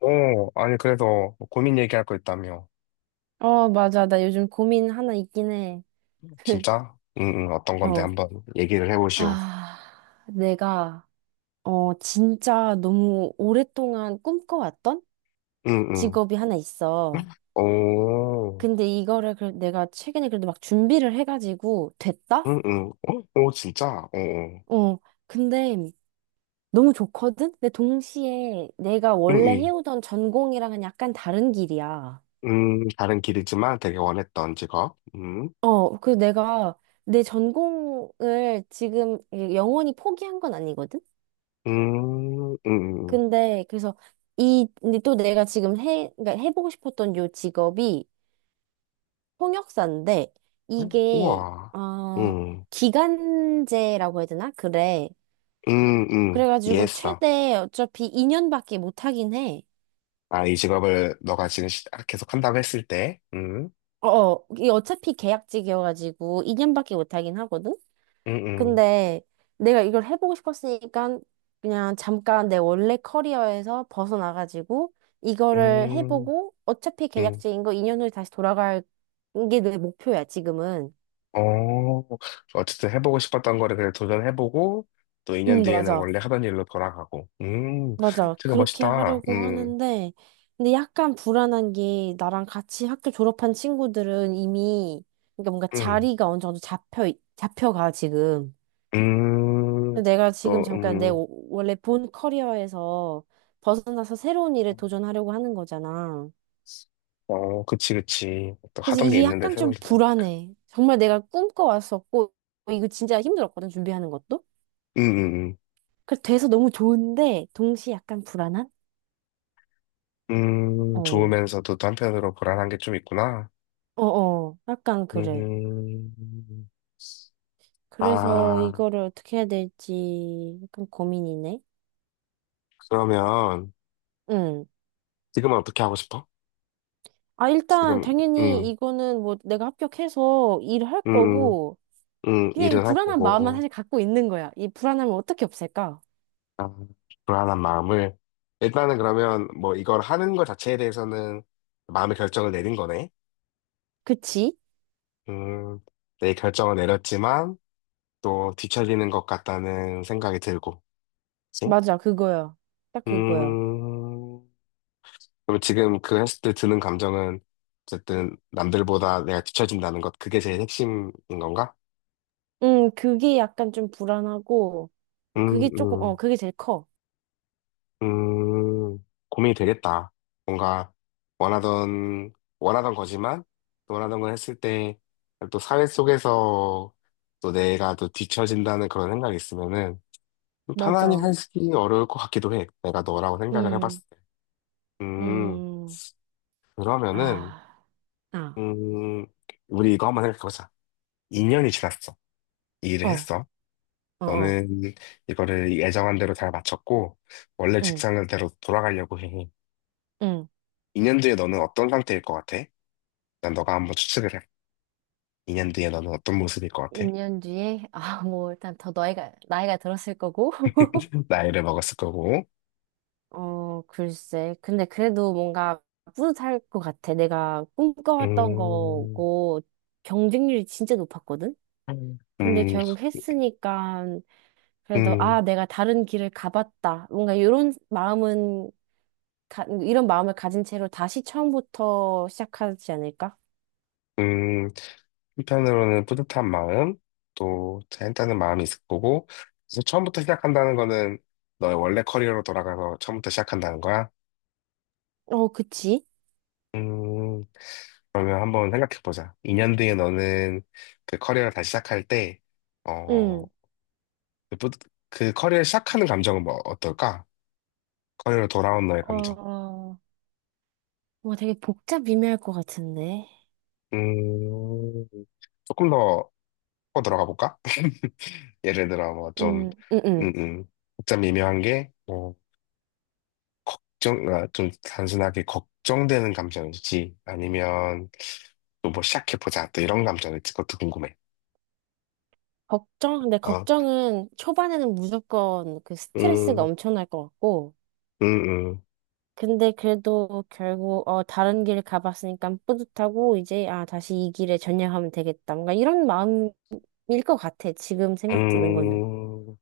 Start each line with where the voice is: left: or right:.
left: 어, 아니, 그래서 뭐 고민 얘기할 거 있다며.
right: 맞아. 나 요즘 고민 하나 있긴 해.
left: 진짜? 응, 응, 어떤 건데
right: 어,
left: 한번 얘기를 해보시오.
right: 아, 내가, 진짜 너무 오랫동안 꿈꿔왔던
left: 응, 응.
right: 직업이 하나 있어.
left: 오,
right: 근데 이거를 내가 최근에 그래도 막 준비를 해가지고 됐다?
left: 응, 응. 어? 오, 진짜? 어, 어.
right: 어, 근데 너무 좋거든? 근데 동시에 내가
left: 응,
right: 원래
left: 응.
right: 해오던 전공이랑은 약간 다른 길이야.
left: 다른 길이지만 되게 원했던 직업.
right: 내가 내 전공을 지금 영원히 포기한 건 아니거든?
left: 음, 음, 음.
right: 근데 그래서 이 근데 또 내가 지금 해 그러니까 해보고 싶었던 요 직업이 통역사인데,
left: 음.
right: 이게
left: 우와.
right: 어
left: 음,
right: 기간제라고 해야 되나? 그래. 그래가지고
left: 이해했어.
right: 최대 어차피 2년밖에 못 하긴 해.
left: 아, 이 직업을 너가 지금 계속 한다고 했을 때.
right: 어, 어, 이게 어차피 계약직이어가지고 2년밖에 못 하긴 하거든.
left: 음, 음,
right: 근데 내가 이걸 해보고 싶었으니까 그냥 잠깐 내 원래 커리어에서 벗어나가지고 이거를
left: 음,
right: 해보고, 어차피
left: 음.
right: 계약직인 거 2년 후에 다시 돌아갈 게 내 목표야, 지금은.
left: 어, 어쨌든 해보고 싶었던 거를 그냥 도전해보고, 또 2년
right: 응,
left: 뒤에는
right: 맞아.
left: 원래 하던 일로 돌아가고.
right: 맞아.
left: 되게
right: 그렇게
left: 멋있다.
right: 하려고 하는데, 근데 약간 불안한 게 나랑 같이 학교 졸업한 친구들은 이미, 그러니까 뭔가
left: 음,
right: 자리가 어느 정도 잡혀가, 지금.
left: 음,
right: 근데 내가 지금
left: 또,
right: 잠깐 내 원래 본 커리어에서 벗어나서 새로운 일에 도전하려고 하는 거잖아.
left: 어, 그치, 그치. 또
right: 그래서
left: 하던 게
right: 이게
left: 있는데
right: 약간
left: 새로운
right: 좀
left: 게 나니까.
right: 불안해. 정말 내가 꿈꿔왔었고, 이거 진짜 힘들었거든, 준비하는 것도.
left: 음, 음,
right: 그래서 돼서 너무 좋은데, 동시에 약간 불안한? 어,
left: 좋으면서도 또 한편으로 불안한 게 좀 있구나.
right: 어, 어, 약간 그래.
left: 음,
right: 그래서
left: 아,
right: 이거를 어떻게 해야 될지 약간 고민이네.
left: 그러면
right: 응.
left: 지금은 어떻게 하고 싶어?
right: 아, 일단
left: 지금,
right: 당연히
left: 음,
right: 이거는 뭐 내가 합격해서 일할
left: 음, 음,
right: 거고, 그냥 이
left: 일을 할
right: 불안한 마음만
left: 거고.
right: 사실 갖고 있는 거야. 이 불안함을 어떻게 없앨까?
left: 아, 불안한 마음을. 일단은 그러면 뭐 이걸 하는 것 자체에 대해서는 마음의 결정을 내린 거네.
right: 그치?
left: 음, 내 결정을 내렸지만 또 뒤처지는 것 같다는 생각이 들고. 그치?
right: 맞아, 그거야. 딱 그거야.
left: 음, 그럼 지금 그 했을 때 드는 감정은 어쨌든 남들보다 내가 뒤처진다는 것, 그게 제일 핵심인 건가?
right: 그게 약간 좀 불안하고,
left: 음,
right: 그게 조금,
left: 음.
right: 그게 제일 커.
left: 음, 고민이 되겠다. 뭔가 원하던, 원하던 거지만, 또 원하던 걸 했을 때, 또 사회 속에서 또 내가 또 뒤처진다는 그런 생각이 있으면은, 좀 편안히
right: 맞아.
left: 하기 어려울 것 같기도 해. 내가 너라고 생각을 해봤을
right: 음,
left: 때. 음,
right: 음,
left: 그러면은,
right: 아, 아,
left: 음, 우리 이거 한번 생각해보자. 2년이 지났어. 이 일을
right: 어,
left: 했어.
right: 어, 어,
left: 너는 이거를 예정한 대로 잘 마쳤고, 원래
right: 응,
left: 직장대로 돌아가려고 해.
right: 응.
left: 2년 뒤에 너는 어떤 상태일 것 같아? 일단 너가 한번 추측을 해. 2년 뒤에 너는 어떤 모습일 것 같아?
right: 1년 뒤에, 아, 뭐, 일단 더 나이가, 들었을 거고.
left: 나이를 먹었을 거고.
right: 어, 글쎄. 근데 그래도 뭔가 뿌듯할 것 같아. 내가 꿈꿔왔던
left: 음,
right: 거고, 경쟁률이 진짜 높았거든?
left: 음,
right: 근데
left: 음,
right: 결국 했으니까, 그래도,
left: 음,
right: 아, 내가 다른 길을 가봤다. 뭔가 이런 마음은, 이런 마음을 가진 채로 다시 처음부터 시작하지 않을까?
left: 음. 한편으로는 뿌듯한 마음, 또 자연다는 마음이 있을 거고. 그래서 처음부터 시작한다는 거는 너의 원래 커리어로 돌아가서 처음부터 시작한다는 거야.
right: 어, 그치?
left: 음, 그러면 한번 생각해 보자. 2년 뒤에 너는 그 커리어를 다시 시작할 때, 어,
right: 응.
left: 그 그 커리어를 시작하는 감정은 뭐 어떨까? 커리어로 돌아온 너의 감정.
right: 어, 뭐 되게 복잡 미묘할 것 같은데.
left: 음, 조금 더 파고 들어가 볼까? 예를 들어, 뭐, 좀,
right: 응, 응,
left: 음,
right: 응.
left: 음, 좀 미묘한 게, 뭐, 걱정, 아, 좀 단순하게 걱정되는 감정이지. 아니면, 또 뭐, 시작해보자. 또 이런 감정일지. 그것도 궁금해.
right: 근데
left: 어,
right: 걱정은 초반에는 무조건 그 스트레스가
left: 음,
right: 엄청날 것 같고,
left: 음,
right: 근데 그래도 결국, 다른 길 가봤으니까 뿌듯하고, 이제, 다시 이 길에 전향하면 되겠다. 뭔가 이런 마음일 것 같아. 지금 생각 드는 거는.
left: 음, 음,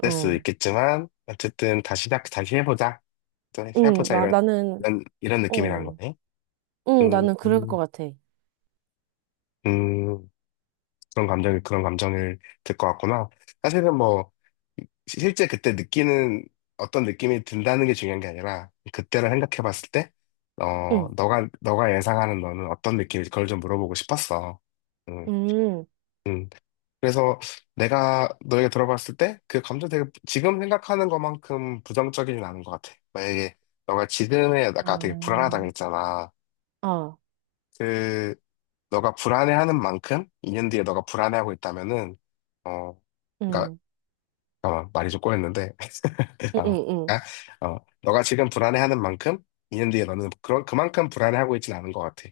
left: 될 수도
right: 어.
left: 있겠지만, 어쨌든, 다시, 다시 해보자. 또
right: 응,
left: 해보자. 이런,
right: 나는,
left: 이런 느낌이라는
right: 어.
left: 거네.
right: 응,
left: 음,
right: 나는 그럴 것
left: 음,
right: 같아.
left: 음. 그런 감정이 그런 감정일 들것 같구나. 사실은 뭐 실제 그때 느끼는 어떤 느낌이 든다는 게 중요한 게 아니라 그때를 생각해 봤을 때 어,
right: 응,
left: 너가 예상하는 너는 어떤 느낌인지 그걸 좀 물어보고 싶었어. 음,
right: 응.
left: 음. 그래서 내가 너에게 들어봤을 때 그 감정 되게 지금 생각하는 것만큼 부정적이진 않은 것 같아. 만약에 너가 지금에
right: 아,
left: 아까 되게 불안하다고 했잖아.
right: 어,
left: 그 너가 불안해하는 만큼 2년 뒤에 너가 불안해하고 있다면은 어, 그러니까
right: 응,
left: 어, 말이 좀 꼬였는데,
right: 응, 응,
left: 어,
right: 응.
left: 아, 어, 너가 지금 불안해하는 만큼 2년 뒤에 너는 그런, 그만큼 불안해하고 있진 않은 것 같아.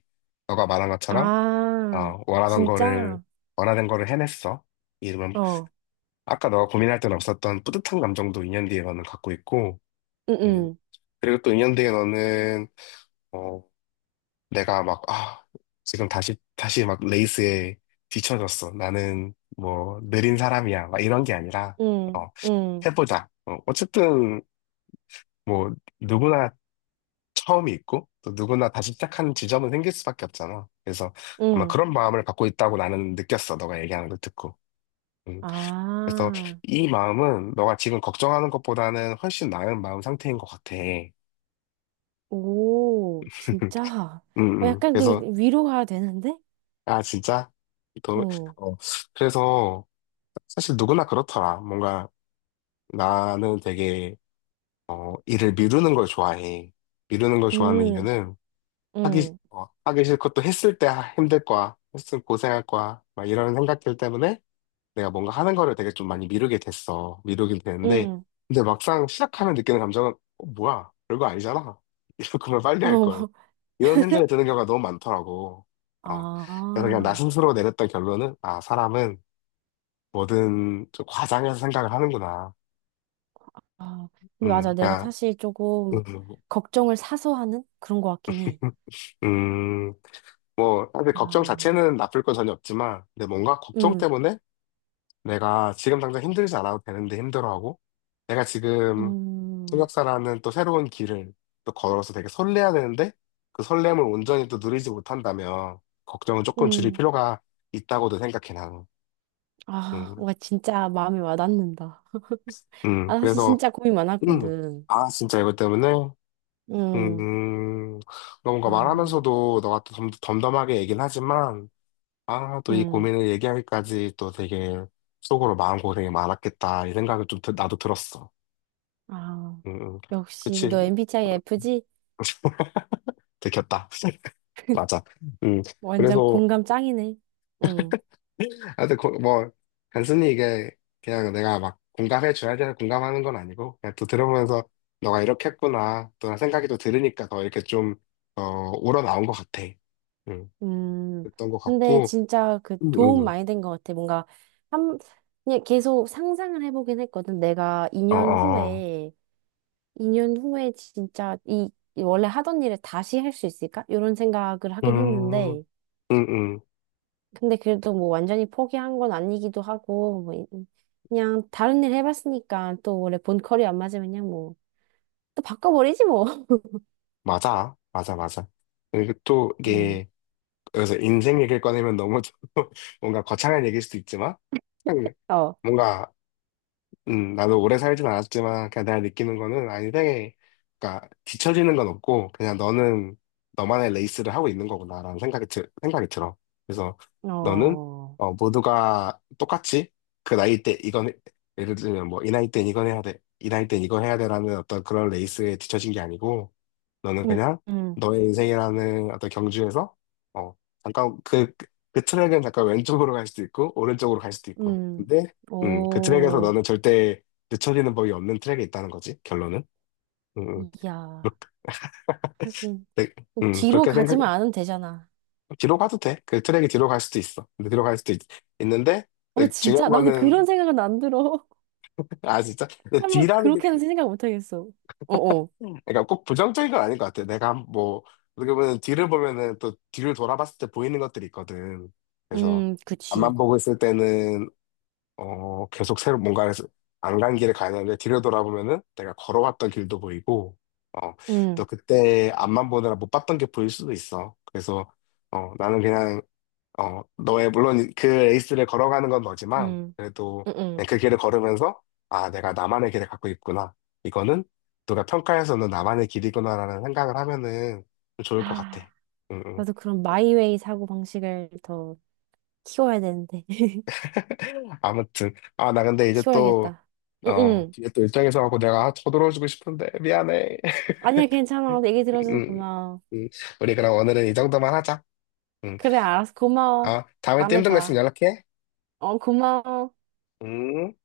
left: 너가 말한 것처럼,
right: 아,
left: 어, 원하던 거를,
right: 진짜?
left: 원하는 거를 해냈어. 이러면,
right: 어,
left: 아까 너가 고민할 때는 없었던 뿌듯한 감정도 2년 뒤에 너는 갖고 있고,
right: 응,
left: 음,
right: 응,
left: 그리고 또 2년 뒤에 너는, 어, 내가 막, 아, 지금 다시, 막 레이스에 뒤처졌어. 나는 뭐, 느린 사람이야. 막 이런 게 아니라,
right: 응,
left: 어,
right: 응,
left: 해보자. 어, 어쨌든 뭐 누구나 처음이 있고 또 누구나 다시 시작하는 지점은 생길 수밖에 없잖아. 그래서 아마
right: 응.
left: 그런 마음을 갖고 있다고 나는 느꼈어. 너가 얘기하는 걸 듣고. 음, 그래서
right: 아,
left: 이 마음은 너가 지금 걱정하는 것보다는 훨씬 나은 마음 상태인 것 같아.
right: 오, 진짜. 어,
left: 음,
right: 약간 또
left: 그래서
right: 위로가 되는데?
left: 아 진짜 너,
right: 응,
left: 어, 그래서 사실 누구나 그렇더라. 뭔가 나는 되게 어, 일을 미루는 걸 좋아해. 미루는 걸 좋아하는
right: 응,
left: 이유는 하기,
right: 응,
left: 어, 하기 싫고 또 했을 때 힘들 거야. 했으면 고생할 거야. 막 이런 생각들 때문에 내가 뭔가 하는 거를 되게 좀 많이 미루게 됐어. 미루긴 되는데.
right: 응.
left: 근데 막상 시작하면 느끼는 감정은, 어, 뭐야. 별거 아니잖아. 이럴 거면 빨리 할
right: 어,
left: 걸.
right: 뭐.
left: 이런 생각이 드는 경우가 너무 많더라고. 어. 그래서 그냥 나
right: 아,
left: 스스로 내렸던 결론은, 아, 사람은 뭐든 좀 과장해서 생각을 하는구나.
right: 아. 근데 맞아. 내가
left: 그냥,
right: 사실 조금
left: 음,
right: 걱정을 사서 하는 그런 것 같긴 해.
left: 음, 뭐, 사실 걱정
right: 아,
left: 자체는 나쁠 건 전혀 없지만, 근데 뭔가 걱정
right: 응,
left: 때문에 내가 지금 당장 힘들지 않아도 되는데 힘들어하고, 내가 지금
right: 음,
left: 통역사라는 또 새로운 길을 또 걸어서 되게 설레야 되는데, 그 설렘을 온전히 또 누리지 못한다면, 걱정은 조금 줄일
right: 응.
left: 필요가 있다고도 생각해, 나는.
right: 아,
left: 음,
right: 와, 진짜 마음이 와닿는다. 아, 사실
left: 그래서,
right: 진짜 고민
left: 음,
right: 많았거든.
left: 아, 진짜 이것 때문에,
right: 응,
left: 음, 뭔가
right: 아,
left: 말하면서도 너가 또 덤덤하게 얘긴 하지만, 아, 또 이
right: 응,
left: 고민을 얘기하기까지 또 되게 속으로 마음고생이 많았겠다, 이 생각이 좀 나도 들었어.
right: 아.
left: 음, 음.
right: 역시,
left: 그치.
right: 너 MBTI F지?
left: 들켰다. 맞아. 음,
right: 완전
left: 그래서,
right: 공감 짱이네. 응.
left: 하여튼, 뭐, 단순히 이게 그냥 내가 막 공감해줘야 돼서 공감하는 건 아니고, 그냥 또 들어보면서 너가 이렇게 했구나. 또 생각이 또 들으니까 더 이렇게 좀, 어, 우러나온 것 같아. 음,
right: 음.
left: 그랬던 것
right: 근데
left: 같고,
right: 진짜 그
left: 음,
right: 도움
left: 음.
right: 많이 된 것 같아. 뭔가 한 그냥 계속 상상을 해보긴 했거든. 내가
left: 어,
right: 2년
left: 어.
right: 후에 2년 후에 진짜 이이 원래 하던 일을 다시 할 수 있을까? 이런 생각을 하긴
left: 음,
right: 했는데,
left: 음, 음.
right: 근데 그래도 뭐 완전히 포기한 건 아니기도 하고, 뭐 그냥 다른 일 해봤으니까 또 원래 본 컬이 안 맞으면 그냥 뭐 또 바꿔버리지 뭐.
left: 맞아. 맞아, 맞아. 그리고 또
right: 음.
left: 이게, 그래서 인생 얘기를 꺼내면 너무 좀 뭔가 거창한 얘기일 수도 있지만, 음,
right: 어.
left: 뭔가 나도 오래 살진 않았지만, 그냥 내가 느끼는 거는, 아, 인생에, 그러니까, 뒤처지는 건 없고, 그냥 너는 너만의 레이스를 하고 있는 거구나라는 생각이, 들, 생각이 들어. 그래서 너는,
right: 어.
left: 어, 모두가 똑같이, 그 나이 때 이건, 예를 들면 뭐, 이 나이 땐 이건 해야 돼, 이 나이 땐 이거 해야 돼라는 어떤 그런 레이스에 뒤처진 게 아니고, 너는
right: 음.
left: 그냥
right: 음.
left: 너의 인생이라는 어떤 경주에서 어 잠깐 그, 그 트랙은 잠깐 왼쪽으로 갈 수도 있고 오른쪽으로 갈 수도 있고
right: 음,
left: 근데 그 트랙에서
right: 오,
left: 너는 절대 늦춰지는 법이 없는 트랙에 있다는 거지 결론은. 음, 음.
right: 이야, 하긴.
left: 그렇게,
right: 뒤로
left: 그렇게 생각
right: 가지만 않으면 되잖아.
left: 뒤로 가도 돼 그 트랙이 뒤로 갈 수도 있어 근데 뒤로 갈 수도 있, 는데
right: 아,
left: 중요한
right: 진짜? 나는 그런
left: 거는
right: 생각은 안 들어.
left: 아 진짜 근데
right: 설마
left: 뒤라는
right: 그렇게는 생각 못 하겠어. 어어.
left: 그러니까 꼭 부정적인 건 아닌 것 같아. 내가 뭐 어떻게 보면 뒤를 보면은 또 뒤를 돌아봤을 때 보이는 것들이 있거든. 그래서 앞만
right: 그치.
left: 보고 있을 때는 어 계속 새로 뭔가 안 간 길을 가야 되는데 뒤를 돌아보면은 내가 걸어왔던 길도 보이고 어 또
right: 음,
left: 그때 앞만 보느라 못 봤던 게 보일 수도 있어. 그래서 어 나는 그냥 어, 너의, 물론 그 레이스를 걸어가는 건 너지만,
right: 음,
left: 그래도
right: 음, 음.
left: 그냥 그 길을 걸으면서, 아, 내가 나만의 길을 갖고 있구나. 이거는 누가 평가해서는 나만의 길이구나라는 생각을 하면은 좀 좋을 것 같아.
right: 아,
left: 음, 음.
right: 나도 그런 마이웨이 사고 방식을 더 키워야 되는데.
left: 아무튼. 아, 나 근데 이제 또,
right: 키워야겠다. 응,
left: 어,
right: 응.
left: 뒤에 또 일정이 있어갖고 내가 쳐돌어주고 싶은데, 미안해.
right: 아니야, 괜찮아. 얘기 들어줘서
left: 음,
right: 고마워.
left: 음. 우리 그럼 오늘은 이 정도만 하자. 음.
right: 그래, 알았어. 고마워.
left: 아, 다음에 또
right: 다음에
left: 힘든 거
right: 봐.
left: 있으면 연락해.
right: 어, 고마워.
left: 음.